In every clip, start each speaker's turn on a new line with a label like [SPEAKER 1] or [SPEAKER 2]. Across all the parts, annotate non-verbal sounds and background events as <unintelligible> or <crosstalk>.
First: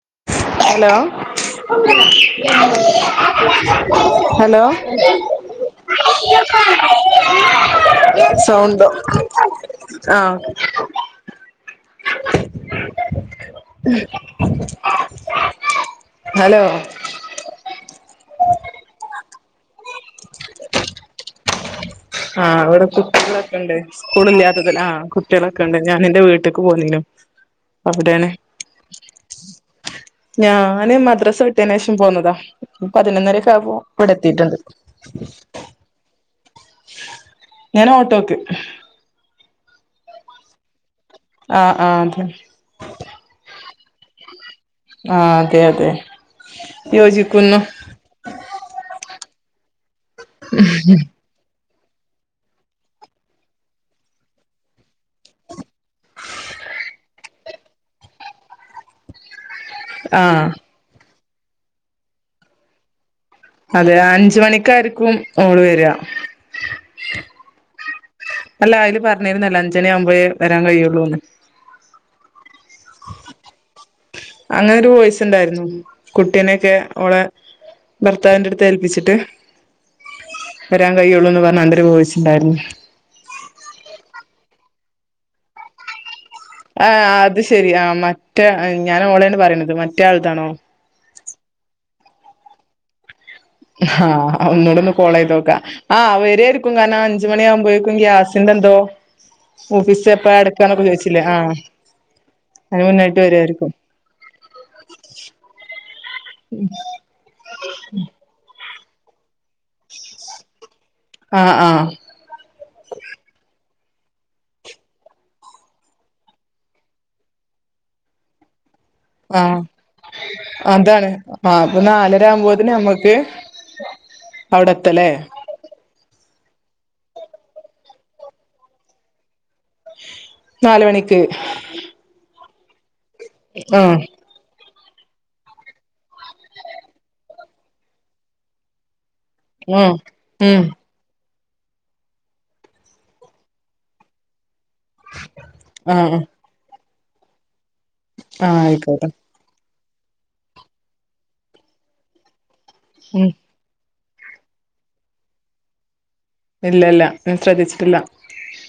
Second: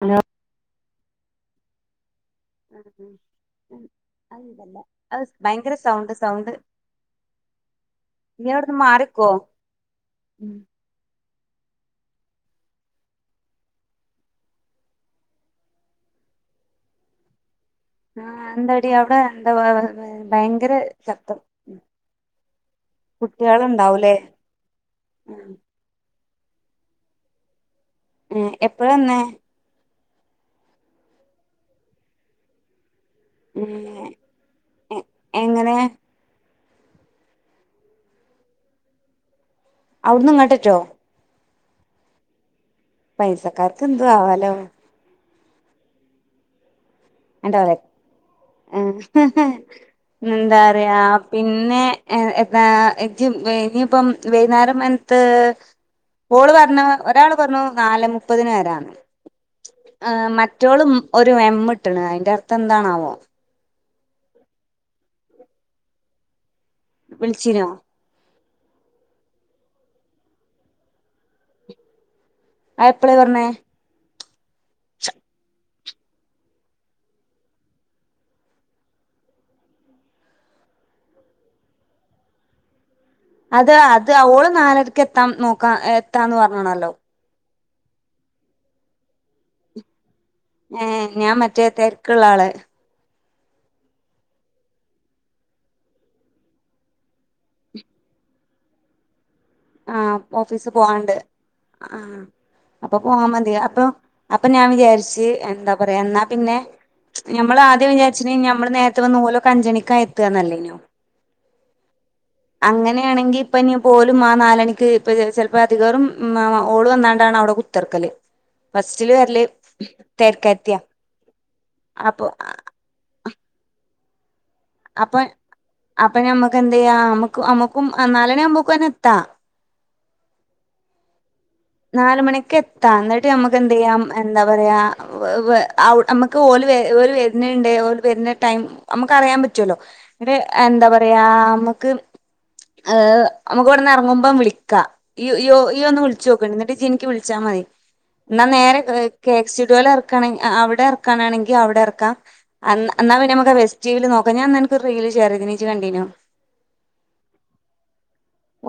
[SPEAKER 1] Hello.
[SPEAKER 2] Hello.
[SPEAKER 1] ഉം അയ്
[SPEAKER 2] hello
[SPEAKER 1] ഇതല്ല അവ് ഭയങ്കര സൗണ്ട് സൗണ്ട്. ഇയ്യവ്ട്ന്ന്
[SPEAKER 2] സൗണ്ടോ
[SPEAKER 1] മാറിക്കോ
[SPEAKER 2] ആഹ്
[SPEAKER 1] ഉം.
[SPEAKER 2] ഹലോ.
[SPEAKER 1] ആഹ് എന്തടി അവ്ടെ എന്ത ഭയങ്കര ശബ്ദം.
[SPEAKER 2] ആഹ് ഇവിടെ കുട്ട്യളൊക്കെണ്ട്
[SPEAKER 1] കുട്ടികളുണ്ടാവൂലേ
[SPEAKER 2] സ്കൂള്ല്ലാത്തതൽ ആഹ് കുട്ട്യളൊക്കെണ്ട്. ഞാൻ എന്റെ വീട്ട്ക്ക് പോന്നീനു അവിടെണ്.
[SPEAKER 1] ഏഹ് എപ്പഴാ വന്നേ
[SPEAKER 2] ഞാന് മദ്രസ വിട്ടേനേഷം പോന്നതാ പതിനൊന്നര.
[SPEAKER 1] പിന്നെ എ എങ്ങനെ.
[SPEAKER 2] ഞാന് ഓട്ടോക്ക്.
[SPEAKER 1] അവ്ട്ന്ന് ഇങ്ങട്ടറ്റോ.
[SPEAKER 2] ആഹ് ആഹ് അതെ.
[SPEAKER 1] പൈസക്കാര്ക്ക് എന്തു ആവാലോ.
[SPEAKER 2] ആഹ് അതെ അതെ യോജി
[SPEAKER 1] എന്താപറയ എന്താ പറയ. പിന്നെ എ എന്താ ഇജ് പ ഇനിയിപ്പം വൈന്നാര മൻത്ത്. ഓള് പർഞ്ഞ് ഒരാള് പറഞ്ഞു നാലെ മുപ്പതിന് വരാന്ന്. ഏഹ്
[SPEAKER 2] ആഹ്
[SPEAKER 1] മറ്റോളും ഒരു എമ്മിട്ട്ണ് അതിന്റെ അർത്ഥം എന്താണാവോ.
[SPEAKER 2] അതെ അഞ്ചു മണിക്കായിര്ക്കും ഓള് വരിക.
[SPEAKER 1] വിൾച്ചിനോ.
[SPEAKER 2] അല്ല അയില് പറഞ്ഞിരുന്നല്ലൊ അഞ്ചണി ആകുമ്പഴേ വരാൻ കഴിയുള്ളൂന്ന്.
[SPEAKER 1] അ എപ്പളെ പറഞ്ഞേ.
[SPEAKER 2] അങ്ങനെരു വോയിസുണ്ടായിര്ന്നു കുട്ടിനെക്കെ ഓളെ. ഭർത്താവിന്റെട്ത്ത് ഏൽപ്പിച്ചിട്ട്. വരാൻ കഴിയുള്ളൂന്ന് പറഞ്ഞാണ്ട് ഒരു വോയിസുണ്ടായിരുന്നു.
[SPEAKER 1] അത് അത് ഓള് നാലര്ക്ക് എത്താൻ നോക്കാം എത്താന്ന് പ
[SPEAKER 2] ഏഹ് അത് ശെരി ആഹ് മറ്റേ ഞാന് ഓളേണ് പറയ്ണത് മറ്റേ ആൾതാണോ.
[SPEAKER 1] ഉം ഞാൻ മറ്റേ തെര്ക്ക്ള്ള ആള്.
[SPEAKER 2] ആഹ് ഒന്നൂടെന്ന് കോളയ്തോക്ക. ആഹ് വര്വയ്ര്ക്കും കാരണം അഞ്ച് മണിയാവുമ്പഴേക്കും ഗ്യാസിന്റെന്തോ. ഓഫീസ്
[SPEAKER 1] ആഹ്
[SPEAKER 2] എപ്പോഴ
[SPEAKER 1] ഓഫീസ്
[SPEAKER 2] അടക്കന്നൊക്കെ
[SPEAKER 1] പോവാണ്ട്
[SPEAKER 2] ചോയ്ച്ചിലെ ആഹ്.
[SPEAKER 1] ആഹ്
[SPEAKER 2] അയ്ന് മുന്നെയ്ട്ട് വര്വയ്ര്ക്കും.
[SPEAKER 1] അപ്പ ഞാൻ വിചാരിച്ച് എന്താ പറയാ എന്നാ പിന്നെ. ഞമ്മള് ആദ്യം വിചാര്ച്ചിനെ ഞമ്മള് നേര്ത്തെ വന്ന് ഓലൊക്കെ അഞ്ചണിക്കാ എത്തുകാന്നല്ലേനോ.
[SPEAKER 2] ആഹ് ആഹ്.
[SPEAKER 1] അങ്ങനെണെങ്കി ഇപ്പഞ്ഞ് ഇപ്പോലും ആ നാലണിക്ക് ഇപ്പം <unintelligible> ചെലപ്പൊ അധികേറും മ മ ഓള് വന്നാണ്ടാണ് അവ്ടെ കു ത്തർക്കല്. ഫസ്റ്റില്
[SPEAKER 2] ആ
[SPEAKER 1] വരല് തെര്ക്കാര്ത്ത്യ
[SPEAKER 2] അതാണ് ആ നാലര
[SPEAKER 1] അപ്പൊ ആ.
[SPEAKER 2] ആകുമ്പോത്തിന് നമ്മക്ക്
[SPEAKER 1] ഉ <inaudible>
[SPEAKER 2] അവിടെ എത്തല്ലേ
[SPEAKER 1] അപ്പ അപ്പ ഞമ്മക്കെന്തെയ്യാ. ഞമ്മക്ക് നമ്മുക്കും നാലുമണ്യാവു മ്പോക്ക്വന്നെ എത്താം.
[SPEAKER 2] നാല് മണിക്ക്.
[SPEAKER 1] നാല് മണിക്ക് എത്താം എന്നിട്ട് നമുക്ക്
[SPEAKER 2] ആ
[SPEAKER 1] എന്തെയ്യാം. എന്താ പറയാ വ് വ് അവ് നമ്മക്ക് ഓല് വെ ഓല് വര്ന്ണ്ട് ഓല് വര്ണ ടൈം. നമുക്ക് അറിയാൻ പറ്റുവല്ലോ.
[SPEAKER 2] ആ
[SPEAKER 1] എന്നിട്ട്
[SPEAKER 2] ഉം
[SPEAKER 1] എന്താ പറ യാ അമ്മുക്ക് ഏഹ് നമുക്കിവിടുന്ന് എറങ്ങുമ്പോ വിളിക്കാം. ഈ ഇയൊന്ന്
[SPEAKER 2] ആഹ്
[SPEAKER 1] വിളിച്ച് നോക്കു. എന്നിട്ട് ഇജിന്നിക്കി വിളിച്ചാ മതി. എന്നാ
[SPEAKER 2] ആഹ്
[SPEAKER 1] നേരെ
[SPEAKER 2] ആയിക്കോട്ടെ
[SPEAKER 1] കേ സ്റ്റുഡിയോവിൽ എറക്കാണെ അവടെ എറക്കാണെങ്കിൽ അവടെ എറക്കാം അന്നാ
[SPEAKER 2] ഉം
[SPEAKER 1] പിന്നെ നമുക്ക് വെ <unintelligible> നോക്കാം. ഞാൻ നിനക്ക് ഒരു റീൽ ഷെയർ ചെയ്തിന് ഇജ്ജ് കണ്ടീനോ?
[SPEAKER 2] ഇല്ലല്ല. ഞാൻ ശ്രദ്ധിച്ചിട്ടില്ല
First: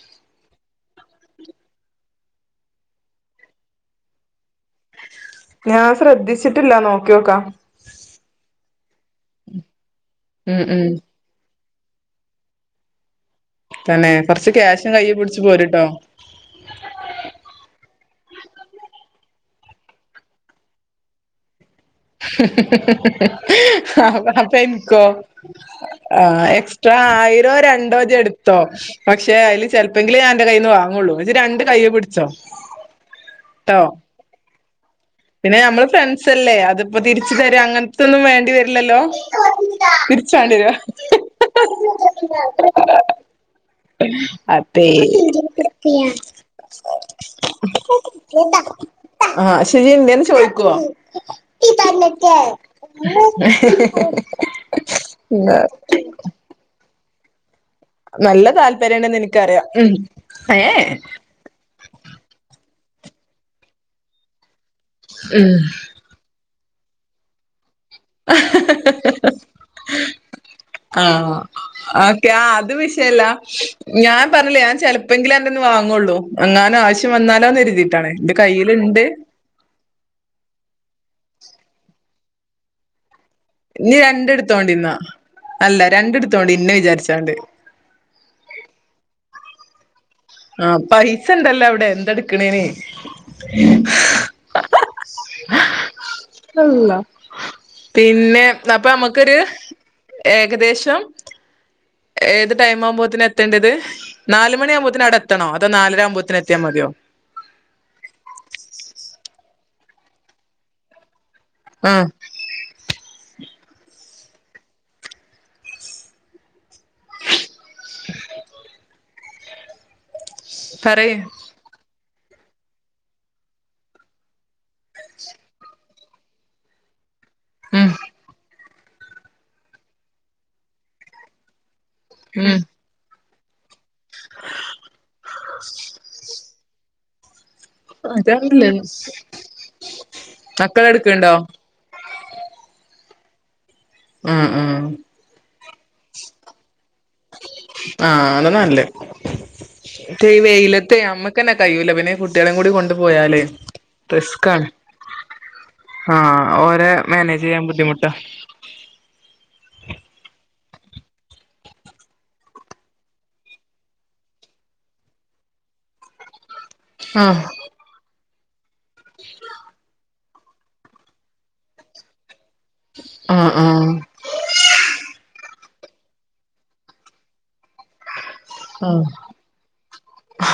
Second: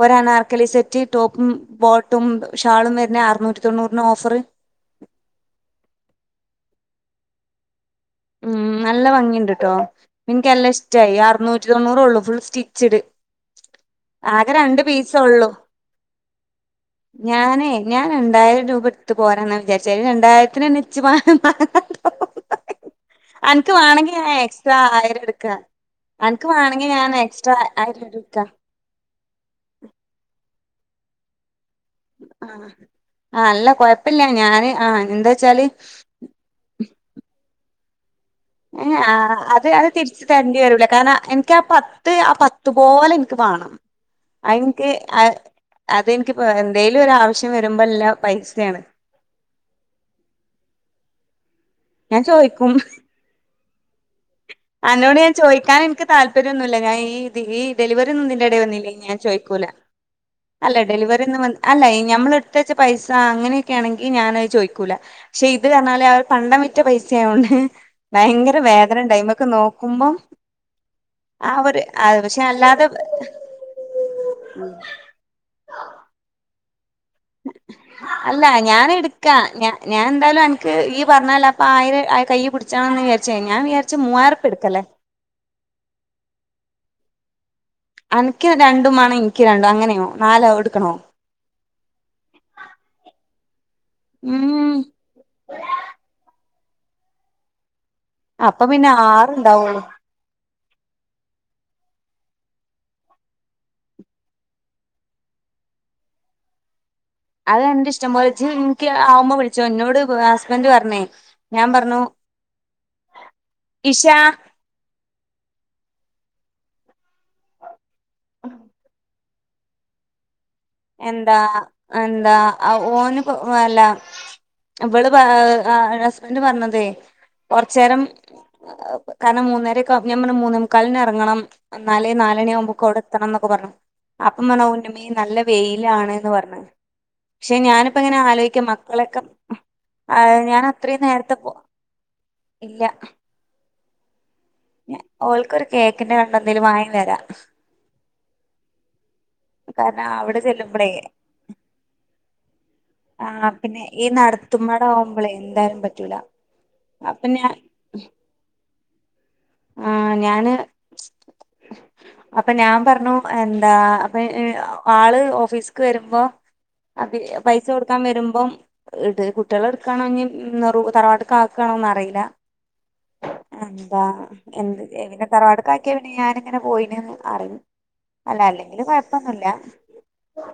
[SPEAKER 1] ഒരനാർക്കലി സെറ്റ് ടോപ്പും ബോ ട്ടും ഷാളും വരുന്ന അറുനൂറ്റി തൊണ്ണൂറിന് ഓഫറ്.
[SPEAKER 2] ഞാൻ ശ്രദ്ധിച്ചിട്ടില്ല നോക്കി നോക്കാം.
[SPEAKER 1] ഉം നല്ല ഭംഗിയുണ്ട് ട്ടോ എനിക്ക്
[SPEAKER 2] ഉം
[SPEAKER 1] നല്ല
[SPEAKER 2] ഉം
[SPEAKER 1] ഇഷ്ടായി. അറുനൂറ്റി തൊണ്ണൂറുള്ളു. ഫുൾ സ്റ്റിച്ചിട്
[SPEAKER 2] തന്നെ. കൊറച്ച് ക്യാഷും കയ്യി പിടിച്ചു
[SPEAKER 1] ഒള്ളൂ
[SPEAKER 2] പോര്ട്ടോ
[SPEAKER 1] <inaudible> ഞാനേ ഞാൻ രണ്ടായിരം രൂപ എടുത്ത് പോരാന്നാ വിചാരിച്ചേ. രണ്ടായിരത്തിനന്നെ <unintelligible>
[SPEAKER 2] <unintelligible>
[SPEAKER 1] ഞാൻ
[SPEAKER 2] അപ്പം
[SPEAKER 1] എക്സ്ട്രാ
[SPEAKER 2] എനിക്കോ?
[SPEAKER 1] ആയിരം എടുക്കാ അൻക്ക്
[SPEAKER 2] ആഹ്
[SPEAKER 1] വാണെങ്കി
[SPEAKER 2] എക്സ്ട്രാ
[SPEAKER 1] ഞാൻ
[SPEAKER 2] ആയിരോ
[SPEAKER 1] എക്സ്ട്രാ
[SPEAKER 2] രണ്ടോ
[SPEAKER 1] ആയിരം
[SPEAKER 2] ഇജ്ജ് എടു
[SPEAKER 1] എടുക്കാ
[SPEAKER 2] ത്തോ പക്ഷേ അയില് ചെലപ്പോങ്കില് ഞാൻ അൻ്റെ കയ്യിന്ന് വാങ്ങുള്ളൂ. <unintelligible> രണ്ട് കൈയ്യേ പിടിച്ച്
[SPEAKER 1] ആഹ് അല്ല കൊഴപ്പില്ല ഞാന്. ആഹ് എന്താ
[SPEAKER 2] പിന്നെ
[SPEAKER 1] വെച്ചാല്
[SPEAKER 2] <unintelligible> അതിപ്പോ തിരിച്ചു തരുക അങ്ങനത്തൊന്നും വേണ്ടി വരു ല്ലല്ലോ
[SPEAKER 1] ഏഹ് അത് അത് തിരിച്ച്
[SPEAKER 2] തിരിച്ചു തരേണ്ടി
[SPEAKER 1] തരണ്ടി വരൂല കാരണം
[SPEAKER 2] വരുവോ
[SPEAKER 1] എനിക്കാ പത്ത് ആ പത്ത് പോലെ ഇൻക്ക് വാണം അതെനിക്ക്
[SPEAKER 2] അതെ
[SPEAKER 1] അ- അതെനിക്ക് പ- എന്തേലും ഒരു ആവശ്യം വരുമ്പോ എല്ലാം പൈസയാണ്
[SPEAKER 2] ആഹ് ശെരി എന്തിയെന്ന് ചോദിക്കോ? നീ
[SPEAKER 1] ഞാൻ
[SPEAKER 2] പറഞ്ഞിട്ട്.
[SPEAKER 1] ചോദിക്കും അന്നോട് ഞാൻ ചോദിക്കാൻ എനിക്ക് താല്പര്യൊന്നുവില്ല. ഞാൻ ഈഹ് ഈ ഡെലിവറിയോന്നും ഇതിന്റെ
[SPEAKER 2] നല്ല
[SPEAKER 1] എടെൽ വന്നില്ലേ ഞാൻ
[SPEAKER 2] താല്പര്യംണ്ടെന്ന്
[SPEAKER 1] ചോദിക്കൂല.
[SPEAKER 2] എനിക്കറിയാം ഉം
[SPEAKER 1] അല്ല
[SPEAKER 2] ഏഹ്
[SPEAKER 1] ഡെലിവറി ഒന്നും വ അല്ല ഈ ഞമ്മള് എടുത്ത വച്ച പൈസ അങ്ങനെക്കെ ആണെങ്കിൽ ഞാനത് ചോദിക്കൂല. പക്ഷെ
[SPEAKER 2] ഉം
[SPEAKER 1] ഇത് പറഞ്ഞാല് അവ പണ്ടം വിറ്റ പൈസയായോണ്ട് ഭയങ്കര വേദന ഉണ്ടായി നമ്മക്ക് നോക്കുമ്പം.
[SPEAKER 2] ആഹ്
[SPEAKER 1] ആ ഒരു ആ,
[SPEAKER 2] ഓക്കെ
[SPEAKER 1] പക്ഷെ
[SPEAKER 2] ആഹ് അത്
[SPEAKER 1] അല്ലാതെ
[SPEAKER 2] വിഷയല്ല. ഞാൻ പറഞ്ഞില്ലേ ഞാൻ ചെല പ്പങ്കിലേ അൻ്റെന്ന് വാങ്ങുള്ളൂ. എന്നാലും ആവശ്യം വന്നാലോന്ന് കരുതിയിട്ടാണ്. എന്റെ കയ്യില്ണ്ട്.
[SPEAKER 1] എടുക്കാ ക്കാ ഞാൻ ഞാൻ എന്തായാലും അനക്ക് ഇയ്യ് പറഞ്ഞതല്ലേ അപ്പ ആയിരം കയ്യി പിടിച്ചോളാന്ന് വിചാരി ച്ച് ഞാൻ വിചാരിച്ചു
[SPEAKER 2] ഇനി
[SPEAKER 1] മൂവായിരുറുപ്പിയ എടുക്കല്ലേ
[SPEAKER 2] രണ്ടെടുത്തോണ്ടിന്നാ അല്ല രണ്ടിടത്തോണ്ട് ഇന്നെ വിചാരിച്ചോണ്ട്.
[SPEAKER 1] അനക്ക് രണ്ടും മേണം എനിക്ക് രണ്ടും അങ്ങനെയോ നാലോ
[SPEAKER 2] ആഹ്
[SPEAKER 1] എടുക്കണോ
[SPEAKER 2] പൈസ ഇണ്ടല്ലോ അവടെ എന്തെടുക്കണേന്
[SPEAKER 1] ഉം
[SPEAKER 2] അള്ള പിന്നെ
[SPEAKER 1] അപ്പൊ
[SPEAKER 2] അപ്പ
[SPEAKER 1] പിന്നെ
[SPEAKER 2] നമ്മക്കൊരു
[SPEAKER 1] ആറുണ്ടാവുള്ളൂ
[SPEAKER 2] ഏകദേശം ഏത് ടൈം ആവുമ്പോത്തിന് എത്തേണ്ടത് നാല് മണിയാകുമ്പോത്തിന് അവടെ എത്തണോ അതോ നാലരാകുമ്പോത്തിന് എത്തിയാ മതിയോ
[SPEAKER 1] അത് അന്റെ ഇഷ്ടംപോലെ ഇജ്ജ് ഇൻക്ക് ആവുമ്മ വിളിച്ചോ എന്നോട് ഹസ്ബൻന്റ് പറഞ്ഞേ ഞാൻ പറഞ്ഞു
[SPEAKER 2] ആഹ്
[SPEAKER 1] ആ
[SPEAKER 2] പറയ്
[SPEAKER 1] എന്താ എന്താ ഓനു വല്ല ഇബള് ആഹ്‌ ഹസ്ബൻന്റ് പറഞ്ഞതേ
[SPEAKER 2] ഉം
[SPEAKER 1] കൊറച്ചേരം കാരണം മൂന്നേരക്കാ ഞാൻ പറഞ്ഞു മൂന്നേമുക്കാലിന് എറങ്ങണം എന്നാലേ
[SPEAKER 2] ഉം
[SPEAKER 1] നാല്മണിയാവുമ്പോക്ക് അവിടെ എത്തണംന്നൊക്കെ പറഞ്ഞു അപ്പം പറഞ്ഞു <unintelligible> നല്ല തിലാണ്ന്ന് പറഞ് പക്ഷെ ഞാനിപ്പോങ്ങനെ ആലോയി ക്കാ
[SPEAKER 2] ഇതാണല്ലേ
[SPEAKER 1] മക്കളൊക്കെ ആ ഞാൻ
[SPEAKER 2] മക്കള്
[SPEAKER 1] അത്രയും
[SPEAKER 2] എടുക്ക്ണ്ടോ
[SPEAKER 1] നേരത്തെ പോവാ ഇല്ല
[SPEAKER 2] ആഹ് ആഹ്
[SPEAKER 1] ഓൽക്കൊരു കേക്കിന്റെ കണ്ട ന്തെങ്കിലും വാങ്ങി വരാം
[SPEAKER 2] ആഹ് അത് തന്നെ
[SPEAKER 1] കാരണം
[SPEAKER 2] നല്ലത്
[SPEAKER 1] അവിടെ
[SPEAKER 2] ഈ
[SPEAKER 1] ചെല്ലുമ്പളേ
[SPEAKER 2] വെയിലത്ത് നമ്മക്കെന്നെ കയ്യൂല പിന്നെ കുട്ടിയെളീം കൂടി കൊണ്ട് പോയാല്
[SPEAKER 1] ആഹ് പിന്നെ ഈ
[SPEAKER 2] റിസ്ക്കാണ്
[SPEAKER 1] നടത്തുമ്മട ആവുമ്പളേ എന്തായാലും പറ്റൂല അപ്പൊ ഞാൻ
[SPEAKER 2] മാനേജിയ്യാൻ ബുദ്ധിമുട്ട
[SPEAKER 1] ആഹ് ഞാന് അപ്പൊ ഞാൻ പറഞ്ഞു എന്താ അപ്പൊ ആള് ഓഫീസ്ക്ക് വരുമ്പോ അഭി
[SPEAKER 2] ആഹ്
[SPEAKER 1] പൈസ കൊടുക്കാൻ വരുമ്പം ഇത് കുട്ടിയെളെ എടുക്കണോ ഇഞ്ഞി തറവാട്ടിക്ക് ആക്കാണോന്നറിയില്ല
[SPEAKER 2] ആഹ് ആഹ്
[SPEAKER 1] എന്താ എന്ത് പിന്നെ തറവാടക്ക് ആക്കിയാ പിന്നെ ഞാനങ്ങനെ പോയിന്നേ ന്ന് അറിയും അല്ല അല്ലെങ്കിലും
[SPEAKER 2] ആഹ്
[SPEAKER 1] കുഴപ്പൊന്നുല്ല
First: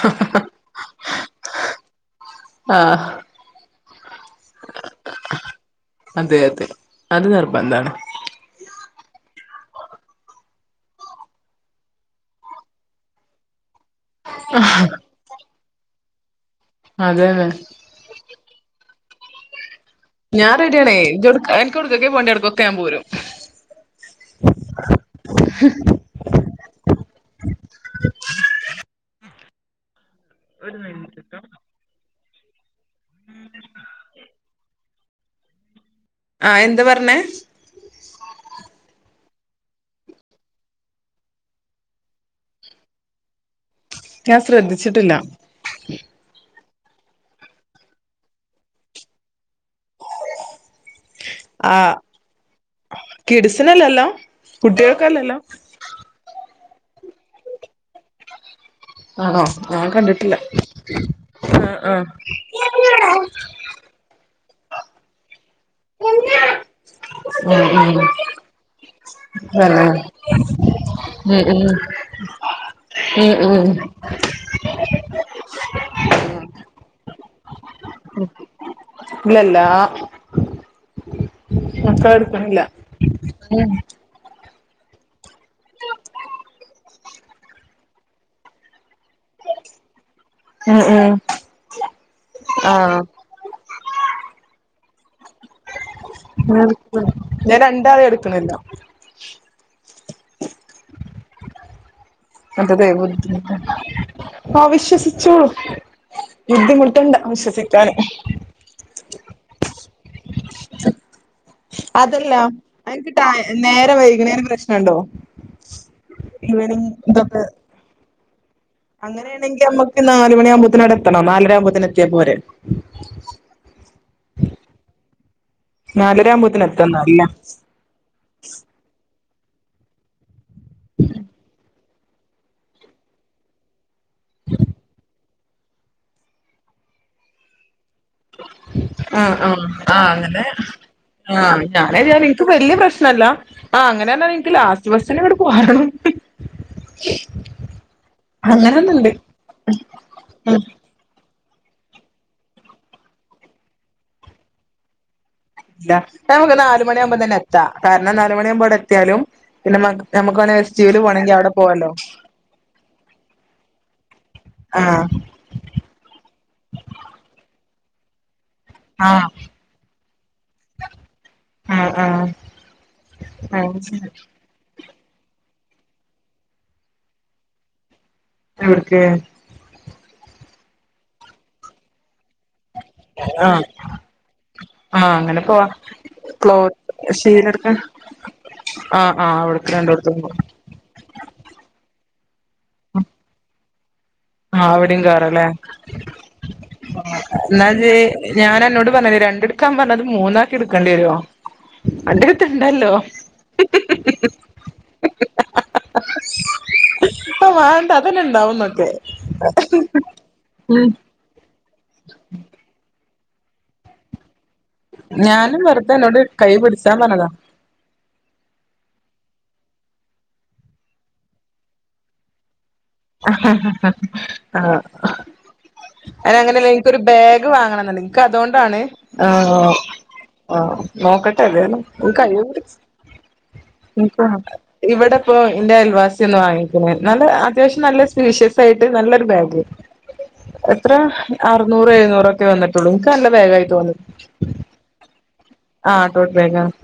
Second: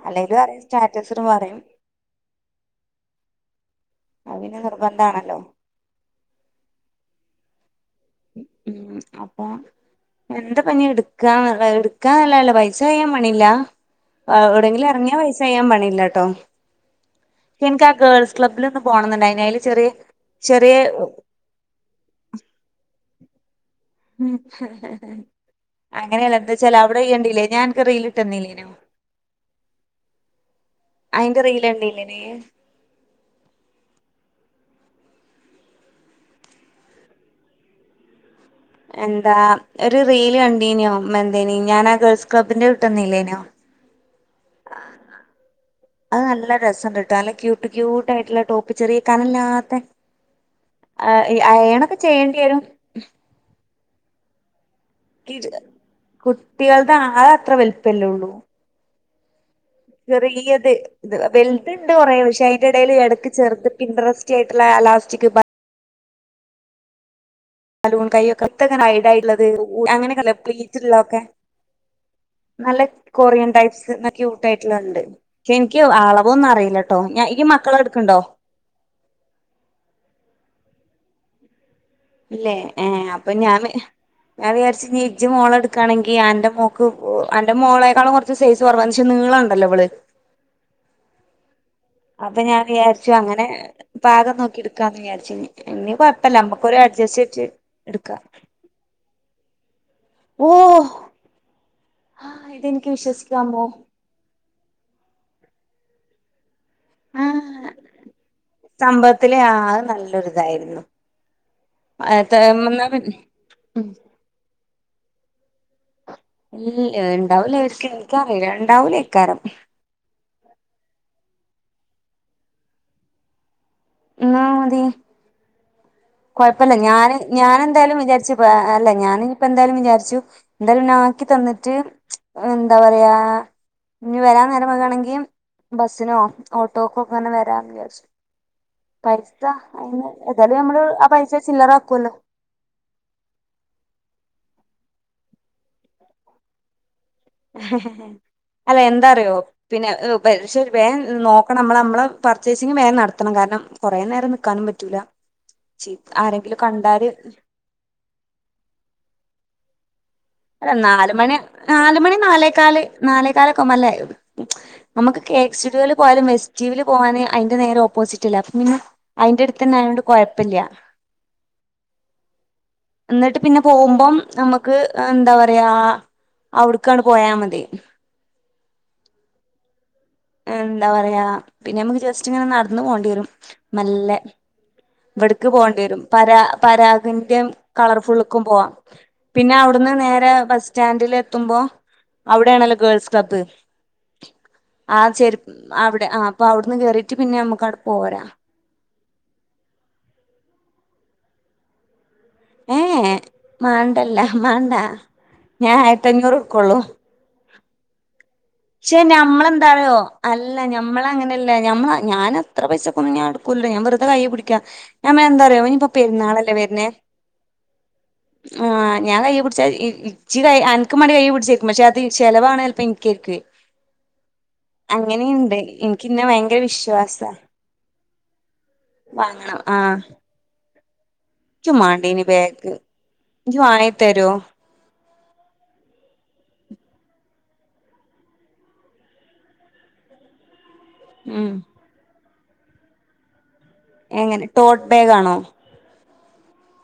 [SPEAKER 1] അല്ലെങ്കിലും അറിയും സ്റ്റാറ്റസിടുമ്പോ അറിയും
[SPEAKER 2] ആഹ്
[SPEAKER 1] അത്‌ പിന്നെ നിർബന്ധ ആണല്ലോ
[SPEAKER 2] അതെ അതെ അത് നിർബന്താണ്
[SPEAKER 1] ഉം അപ്പൊ എന്തപ്പഞ് എടുക്കാ എടുക്കാന്നല്ല പൈസ കയ്യാൻ പണില്ല എവിടെങ്കിലും ഇറങ്ങിയ പൈസ കയ്യാൻ പണിയില്ലാട്ടോ
[SPEAKER 2] അതെന്നെ
[SPEAKER 1] എനിക്ക് ആ ഗേൾസ് ക്ലബ്ബിൽ ഒന്ന് പോണംന്നുണ്ടായിന്നു അതി ല് ചെറിയ
[SPEAKER 2] ഞാൻ
[SPEAKER 1] ചെറിയ
[SPEAKER 2] റെഡിയാണേ ഇജ്ജ് എവ്ടക്കൊക്കെ അനക്ക എവിടുക്കൊക്കെ പോണ്ടിഅവിടുക്കൊക്കെ ഞാൻ പോരും
[SPEAKER 1] ഉം അങ്ങനെയല്ല എന്താച്ചാല് അവിടെ യ്യണ്ടീലേ ഞാൻ അനക് റീല് ട്ടന്നില്ലേനോ അയിന്റെ റീല് കണ്ടീല്ലേനിയ്യ്
[SPEAKER 2] ആഹ് എന്ത് പറഞ്ഞേ
[SPEAKER 1] എന്താ ഒരു റീല് കണ്ടീനോ എന്തേനി ഞാനാ ഗേൾസ് ക്ലബ്ബിന്റെ വിട്ടന്നീ ല്ലേനോ
[SPEAKER 2] ഞാൻ ശ്രദ്ധിച്ചിട്ടില്ല
[SPEAKER 1] അത് നല്ല രസണ്ട്ട്ടോ നല്ല ക്യൂട്ട് ക്യൂട്ടാ യിട്ടുള്ള ടോപ്പ് ചെറിയ കനല്ലാത്ത
[SPEAKER 2] ആഹ്
[SPEAKER 1] അയേണൊക്കെ ചെയ്യണ്ടി വരും
[SPEAKER 2] കിഡ്സിനല്ലല്ലോ കുട്ടിയേൾക്കല്ലല്ലോ
[SPEAKER 1] കുട്ടിയേൾതാ അത്‌ അത്ര വല് പ്പല്ലള്ളൂ
[SPEAKER 2] ആണോ ഞാൻ കണ്ടിട്ടില്ല
[SPEAKER 1] ചെറിയത് ഇത്
[SPEAKER 2] ആഹ്
[SPEAKER 1] വലുത്ണ്ട് കൊറേ പക്ഷെ അ- തിന്റെടയിൽ
[SPEAKER 2] ആഹ്
[SPEAKER 1] ഇടക്ക് ചേർന്ന് പിന്ട്രെസ്റ്റ് ആയിട്ടുള്ള അലാസ്റ്റിക് ബ -
[SPEAKER 2] ഉം തന്നെ
[SPEAKER 1] ബലൂൺ കൈയൊക്കെ <unintelligible> യിട്ടുള്ളത് അങ്ങനൊക്കെല്ല പ്ലീറ്റുള്ള തൊക്കെ
[SPEAKER 2] ഉം ഉം
[SPEAKER 1] നല്ല കൊറിയൻ
[SPEAKER 2] ഉം ഉം
[SPEAKER 1] ടൈപ്സ് ക്യൂട്ടായിട്ടുള്ളണ്ട് പക്ഷെ എനിക്ക് അളവൊന്നും അറിയില്ലട്ടോ ഞ ഇയ്യ്‌
[SPEAKER 2] ഇല്ലല്ലാ
[SPEAKER 1] ഇല്ലേ ഏഹ് അപ്പൊ ഞാന്
[SPEAKER 2] ഉം
[SPEAKER 1] ഞാൻ വിചാരിച്ച് ഞ് ഇജ് മോളെടുക്കുകയാണെങ്കിൽ അന്റെമോൾക്ക് അന്റെ മോളേക്കളും കുറ സൈസ് കുറവാന്ന് നീളുണ്ടല്ലോ അവള്
[SPEAKER 2] ഉം ഉം
[SPEAKER 1] അപ്പ ഞാൻ
[SPEAKER 2] ആഹ്
[SPEAKER 1] വിചാരിച്ചു അങ്ങനെ പാകം നോക്കി ഇട് ക്കാന്ന് വിചാരിച് ഇനി കൊയപ്പല്ല
[SPEAKER 2] ഞാൻ
[SPEAKER 1] നമ്മുക്കൊര്
[SPEAKER 2] എടുക്ക
[SPEAKER 1] അഡ്ജസ്റ്റ് ചെയ്ത്ട്ട്
[SPEAKER 2] ഞാൻ രണ്ടാളീം
[SPEAKER 1] ഇട്ക്കാ ഓ ആ
[SPEAKER 2] അതെ
[SPEAKER 1] ഇതെനിക്ക് വിശ്വസിക്കാമോ
[SPEAKER 2] <unintelligible> ഓ വിശ്വസിച്ചു ബുദ്ധിമുട്ടുണ്ട്
[SPEAKER 1] ആ
[SPEAKER 2] വിശ്വസിക്കാന്
[SPEAKER 1] സംഭവത്തില് ആ അത് നല്ലൊര് ഇതായിര്ന്നു
[SPEAKER 2] അതല്ല അൻക്ക്
[SPEAKER 1] പിന്നെ
[SPEAKER 2] ടൈ നേരം വൈക്ണെന് പ്രശ്നണ്ടോ ഇവനിംഗ് തൊക്കെ
[SPEAKER 1] <unintelligible> ഇൻക്കറീല ഇണ്ടാവും
[SPEAKER 2] അങ്ങനെണെങ്കി നമ്മക്ക് നാല് മണി ആവുമ്പോത്തിന് അവ്‌ടെ എത്തണോ നാലര ആവുമ്പോത്തിന് എത്തിയാ പോരെ
[SPEAKER 1] ന്നാ മതി
[SPEAKER 2] നാലര ആകുമ്പോത്തിന്
[SPEAKER 1] കോഴപ്പല്ല ഞാന്
[SPEAKER 2] എത്തണംന്നല്ല
[SPEAKER 1] ഞാന് എന്തായാലും വിചാരിച്ച് അല്ല ഞാന് ഇനി ഇപ്പ എന്തായാലും വിചാരിച്ചു എന്തായാലും ഇന്നെ ആക്കി തന്നിട്ട് എന്താ പറയാ ഇഞ് വരാൻ നേരം വെഗ്ഗാണെങ്കി ബസ്സിനോ ഓട്ടോക്കോക്കങ്ങനെ വരാ വിചാരിച്ചു
[SPEAKER 2] ആഹ്
[SPEAKER 1] പൈസ
[SPEAKER 2] ആഹ് ആഹ്
[SPEAKER 1] അന്ന്
[SPEAKER 2] അങ്ങനെ
[SPEAKER 1] ഏതായാലും ഞമ്മള്
[SPEAKER 2] ആഹ് ഞാനേതെ ഇൻക്ക് വല്ല്യ പ്രശ്നല്ല ആ അങ്ങനന്നെ ഇൻക്ക് ലാസ്റ്റ് ബസ്സ്ന് ഇങ്ങട് പോരണം
[SPEAKER 1] അല്ല
[SPEAKER 2] അങ്ങനൊന്നുണ്ട്
[SPEAKER 1] എന്താറിയോ പിന്നെ പരി
[SPEAKER 2] ഉം
[SPEAKER 1] ഷ വേം നോ ഇപ്പ നമ്മള നമ്മളെ പർച്ചേസിങ്ങ് വേം നട്ത്തണം കാര്ണം കോറേ നേരം നിക്കാനും പറ്റൂല ചീ
[SPEAKER 2] ഇല്ല നമുക്ക്
[SPEAKER 1] ആരെങ്കിലും
[SPEAKER 2] നാല്
[SPEAKER 1] കണ്ടാല്
[SPEAKER 2] മണിയാവുമ്പം തന്നെ എത്താ കാരണം നാല് മണിയാവുമ്പോ അവ്ടെ എത്തിയാലും പിന്നെ മ നമുക്ക് വേണേ
[SPEAKER 1] അല്ല
[SPEAKER 2] എസ് ടി യുല് പോണെങ്കി
[SPEAKER 1] നാലുമണി
[SPEAKER 2] അവിടെ പോവാല്ലോ
[SPEAKER 1] നാലുമണി നാലേകാല് നാലേകാലൊക്കെ ആവുമ്പ നല്ലേ
[SPEAKER 2] ആഹ്
[SPEAKER 1] നമുക്ക് കേക്ക് സ്റ്റുഡിയോല് പോയാലും വെസ്റ്റീവ്ല് പോവാന് അയിന്റെ നേരെ ഓപ്പോസിറ്റ ല്ലേ അപ്പ പിന്നെ
[SPEAKER 2] ആഹ്
[SPEAKER 1] അയിന്റെ എട്ത്തന്നെ അയോണ്ട് കോഴപ്പല്ല
[SPEAKER 2] ആഹ് ആഹ്
[SPEAKER 1] ന്നട്ട് പിന്നെ
[SPEAKER 2] അത് ശരി
[SPEAKER 1] പോവുമ്പം നമു ക്ക് എന്താ പറയാ അവ്ട്ക്കാണ്ട് പോയാ മതി
[SPEAKER 2] എവിട്ക്ക്
[SPEAKER 1] എന്താ പറയാ പിന്നെ നമുക്ക് ജസ്റ്റ് ഇങ്ങനെ നട്ന്ന് പോണ്ടി വെരും
[SPEAKER 2] ആഹ്
[SPEAKER 1] മെല്ലെ
[SPEAKER 2] ആഹ് അങ്ങനെ
[SPEAKER 1] ഇവട്ക്ക്
[SPEAKER 2] പോവാ
[SPEAKER 1] പോണ്ടി വരും പരാ
[SPEAKER 2] ക്ലോത്ത്
[SPEAKER 1] പരാഗ്ന്റെ
[SPEAKER 2] ശീലെടുക്കാൻ
[SPEAKER 1] കളർ ഫുൾക്കും പോവ
[SPEAKER 2] ആഹ് ആഹ്
[SPEAKER 1] പിന്നെ
[SPEAKER 2] അവിടക്ക്
[SPEAKER 1] അവ്ട്ന്ന്
[SPEAKER 2] രണ്ടോടത്തും
[SPEAKER 1] നേരെ
[SPEAKER 2] പോവാ
[SPEAKER 1] ബസ് സ്റ്റാൻഡില് എത്തുമ്പോ അവ്ടെണല്ലോ ഗേൾസ് ക്ലബ്
[SPEAKER 2] ആ അവ്‌ടിം കേറ ലെ
[SPEAKER 1] അവിടെ ആ അപ്പൊ അവിടുന്ന് കേറിട്ട് പിന്നെ
[SPEAKER 2] ന്നാ
[SPEAKER 1] നമ്മുക്കവിടെ
[SPEAKER 2] ഇജ്ജ്
[SPEAKER 1] പോരാ
[SPEAKER 2] ഞാന് അന്നോട് പർഞ്ഞത് രണ്ട് ക്കാം പർഞ്ഞത് മൂന്നാക്കി ഇട്ക്കണ്ടി വരോ അന്റട്ത്ത് ഇ
[SPEAKER 1] ഏ ഏ മാണ്ടല്ല മാണ്ട ഞാൻ ആയിത്തഞ്ഞൂറ് ഇട്ക്കെള്ളു
[SPEAKER 2] ഇപ്പം. വാണ്ട അതന്നെ ഇണ്ടാവുന്നൊക്കെ
[SPEAKER 1] ഞമ്മളെന്താറിയോ അല്ല
[SPEAKER 2] ഉം
[SPEAKER 1] ഞമ്മളെ അങ്ങനല്ല ഞമ്മള ഞാന് അത്ര പൈസക്കൊന്നും ഞാ ഇട് ക്കൂല ഞാൻ വെറ്ത കയ്യ് പിടിക്ക ഞാൻ
[SPEAKER 2] ഞാനും
[SPEAKER 1] എന്താറിയോ ഇഞ്ഞിപ്പ
[SPEAKER 2] വെറുതെ അന്നോട് കൈ
[SPEAKER 1] പെര്ന്നാളല്ലേ വര്നെ
[SPEAKER 2] പിടിച്ചാൻ പറഞ്ഞതാ
[SPEAKER 1] ആ ഞാൻ കയ്യി പിട്ച്ച ഇ ഇച്ചി കൈ അൻക്ക് മാണ്ടി കയ്യ് പിടിച്ചേക്കും പക്ഷെ അത് ചെലവാണ് ചെൽപ്പ ഇൻ
[SPEAKER 2] ആഹ്
[SPEAKER 1] അങ്ങനിണ്ട്
[SPEAKER 2] അത് അങ്ങനെല്ല ഇൻക്കൊരു ബെഗ് വാങ്ങണംന്ന്ണ്ട് ക്ക അതൊണ്ടാണ് ആ ആ നോക്കട്ടെ
[SPEAKER 1] ഇക്കും
[SPEAKER 2] ഏതായാലും
[SPEAKER 1] മാണ്ടേനി ബാഗ്
[SPEAKER 2] <unintelligible>
[SPEAKER 1] ഇജ്ജ് വാങ്ങി
[SPEAKER 2] ഇൻക്ക്
[SPEAKER 1] തരോ
[SPEAKER 2] <unintelligible> ഇവടെ ഇപ്പോ ഇന്റെ അയൽവാസിയൊന്ന് വാങ്ങിക്കണ് നല്ല അത്യാവിശ്യം നല്ല സ്പീഷ്യസ് ആയിട്ട് നല്ലൊരു ബാഗ് എത്ര
[SPEAKER 1] ഉം
[SPEAKER 2] അർനൂറ് എഴുന്നൂറൊക്കെ വന്നിട്ടുള്ളൂ ഇനിക്ക് നല്ല ബാഗായി തോന്നി.
[SPEAKER 1] എങ്ങനെ ടോട്ട് ബാഗാണോ?
[SPEAKER 2] ആഹ് ടോട്ട് ബാഗാണ്.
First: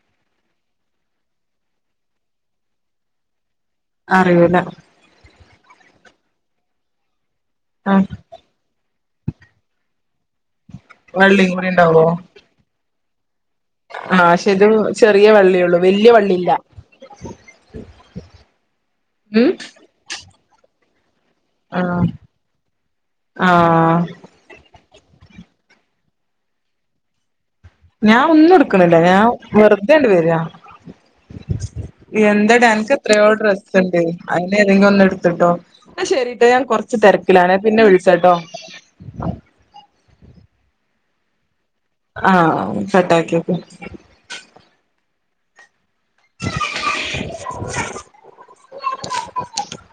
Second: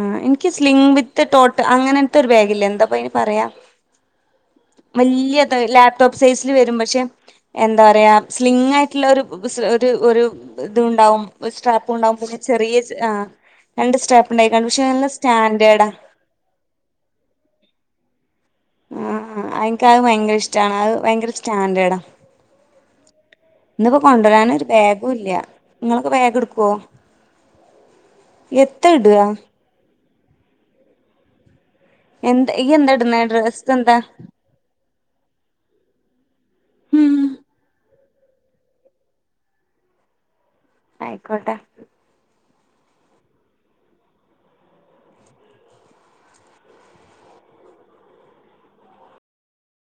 [SPEAKER 1] ആഹ് ഇനിക്ക് സ്ലിങ്ങ് വിത്ത് ടോട്ട് അങ്ങനെൻത്തെ ഒരു ബാഗില്ലേ എന്താപ്പ അയിന് പറയാ
[SPEAKER 2] അറിയൂല.
[SPEAKER 1] വല്ല്യത് ലാപ്ടോപ്പ് സൈസില് വരും പക്ഷേ എന്താ
[SPEAKER 2] ആഹ്
[SPEAKER 1] പറയാ സ്ലിംഗ് ആയിട്ടുള്ള ഒരു ഒരു ഇതുണ്ടാവും
[SPEAKER 2] വള്ളിയും
[SPEAKER 1] ഒരു
[SPEAKER 2] കൂടി
[SPEAKER 1] സ്ട്രാപ്പ്
[SPEAKER 2] ഉണ്ടാവോ
[SPEAKER 1] ഉണ്ടാവും പിന്നെ ചെറിയ ചെ ആഹ്
[SPEAKER 2] ആഹ് പക്ഷേ ഇത് ചെറിയ വള്ളിയൊള്ളു
[SPEAKER 1] സ്റ്റാൻഡേർഡാ
[SPEAKER 2] വല്ല്യ വള്ളില്ല. ഉം
[SPEAKER 1] ആ എനിക്ക് അത് ഭയങ്കര ഇഷ്ടാണ് അത് ഭയങ്കര സ്റ്റാൻന്റെട
[SPEAKER 2] ആഹ്
[SPEAKER 1] ഇന്നിപ്പോ
[SPEAKER 2] ആഹ്
[SPEAKER 1] കൊണ്ടൊരാൻ ഒരു ബാഗും ഇല്ല. ഇങ്ങളൊക്കെ വേഗം ഇടുക്കോ?
[SPEAKER 2] ഞാൻ ഒന്നും ഇടുക്കണില്ല
[SPEAKER 1] ഇടുക
[SPEAKER 2] ഞാൻ വെറുതേണ്ട് വരാ - എന്ത
[SPEAKER 1] എന്താ
[SPEAKER 2] ഡാ
[SPEAKER 1] ഇയ്യ്
[SPEAKER 2] അനക്ക്
[SPEAKER 1] എന്താ ഇടുന്നെ
[SPEAKER 2] എത്രയോ
[SPEAKER 1] ഡ്രസ് എന്താ
[SPEAKER 2] ഡ്രസ്സുണ്ട് അതിൽ ഏതെങ്കിലും ഒന്ന് എടുത്തിട്ടോ ഇന്നാ ശെരിട്ടൊ ഞാൻ കൊറച്ച്
[SPEAKER 1] ഉം
[SPEAKER 2] തെരക്കിലാണ് പിന്നെ വിളിച്ചാട്ടോ.
[SPEAKER 1] ആയിക്കോട്ടെ.
[SPEAKER 2] ആഹ് ഫട്ടാക്കിയൊക്ക് <inaudible>